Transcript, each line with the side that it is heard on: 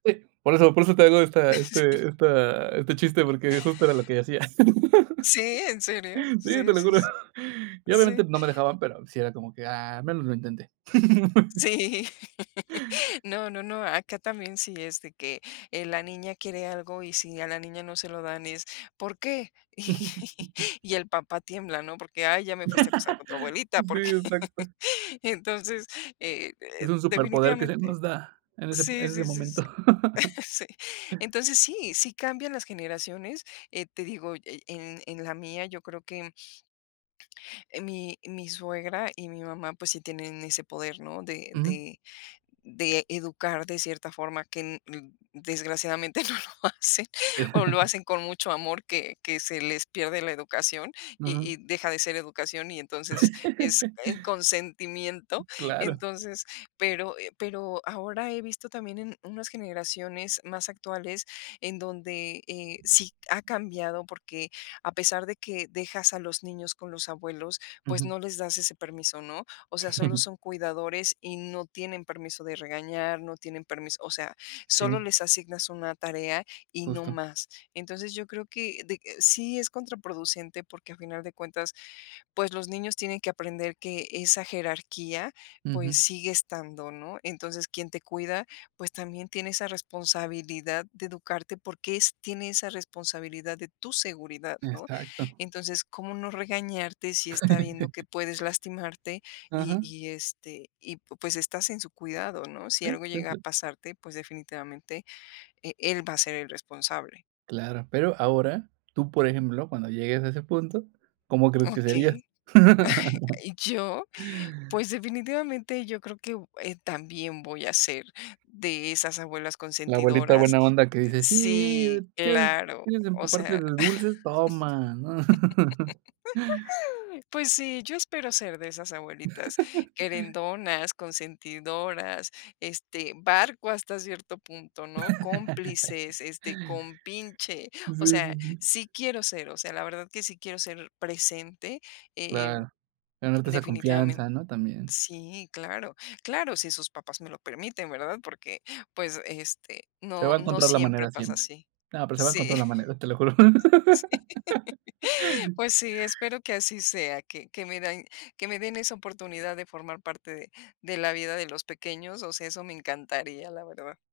right: [unintelligible] Por eso por eso te hago esta
left: Sí.
right: este esta este chiste, porque justo era lo que hacía.
left: ¿Sí, en serio?
right: Sí, te
left: Sí,
right: lo
left: sí,
right: juro.
left: sí
right: Y obviamente,
left: Sí.
right: no me dejaban, pero sí era como que: "Ah, al menos lo intenté".
left: Sí. No, no, no, acá también sí es de que, eh, la niña quiere algo y si a la niña no se lo dan es, ¿por qué? Y y el papá tiembla, ¿no?, porque: "Ay, ya me fuiste a acusar con tu abuelita",
right: Sí,
left: porque
right: exacto.
left: Y entonces, eh eh,
right: Es un superpoder que se
left: definitivamente
right: nos da en ese p
left: Sí,
right: en ese
left: sí, sí, sí,
right: momento.
left: sí. Entonces sí, sí cambian las generaciones. Eh, te digo, e en en la mía, yo creo que eh, mi mi suegra y mi mamá, pues, sí tienen ese poder, ¿no?, de
right: Ujú.
left: de de educar de cierta forma, que n d desgraciadamente no lo hacen, o lo hacen con mucho amor, que que se les pierde la educación y
right: Ujú.
left: y deja de ser educación y entonces es en consentimiento.
right: Claro.
left: Entonces, pero, eh, pero ahora he visto también en unas generaciones más actuales en donde, eh, sí c ha cambiado, porque a pesar de que dejas a los niños con los abuelos, pues,
right: Ujú.
left: no les das ese permiso, ¿no? O sea, solo son cuidadores y no tienen permiso de regañar, no tienen permis o sea, solo
right: Sí.
left: les asignas una tarea y no
right: Justo.
left: más. Entonces, yo creo que de eh, sí es contraproducente, porque, a final de cuentas, pues, los niños tienen que aprender que esa jerarquía, pues,
right: Ujú.
left: sigue estando, ¿no? Entonces, quien te cuida, pues, también tiene esa responsabilidad de educarte, porque es tiene esa responsabilidad de tu seguridad, ¿no?
right: Exacto.
left: Entonces, ¿cómo no regañarte si está viendo que puedes lastimarte y
right: Ajá.
left: y, este y, pu pues, estás en su cuidado, ¿no? Si
right: Sí,
left: algo
right: sí,
left: llega a
right: sí.
left: pasarte, pues, definitivamente e él va a ser el responsable.
right: Claro, pero ahora tú, por ejemplo, cuando llegues a ese punto, ¿cómo crees que serías?
left: Okey. Yo, pues, definitivamente, yo creo que u eh, también voy a ser de esas abuelas
right: La abuelita
left: consentidoras
right: buena onda que dice: "Sí,
left: Sí,
right: ¿quieres
left: claro,
right: quieres
left: o
right: empaparte
left: sea
right: de dulces?, toma", ¿no?
left: pues sí, yo espero ser de esas abuelitas, querendonas, consentidoras, este, barco hasta cierto punto, ¿no?, cómplices, este, compinche,
right: Sí,
left: o
right: sí,
left: sea,
right: sí.
left: sí quiero ser, o sea, la verdad que sí quiero ser presente, eh,
right: Claro. Ganarte esa
left: definitivamen
right: confianza, ¿no? También.
left: Sí, claro. Claro, si sus papás me lo permiten, ¿verdad?, porque, pues, este,
right: Se
left: no
right: va a
left: no
right: encontrar la
left: siempre
right: manera
left: pasa
right: siempre.
left: así.
right: No, pero se va a
left: Sí
right: encontrar la manera, te lo juro.
left: Sí. Pues sí, espero que así sea, que que mi dain que me den esa oportunidad de formar parte de de la vida de los pequeños, o sea, eso me encantaría, la verdad.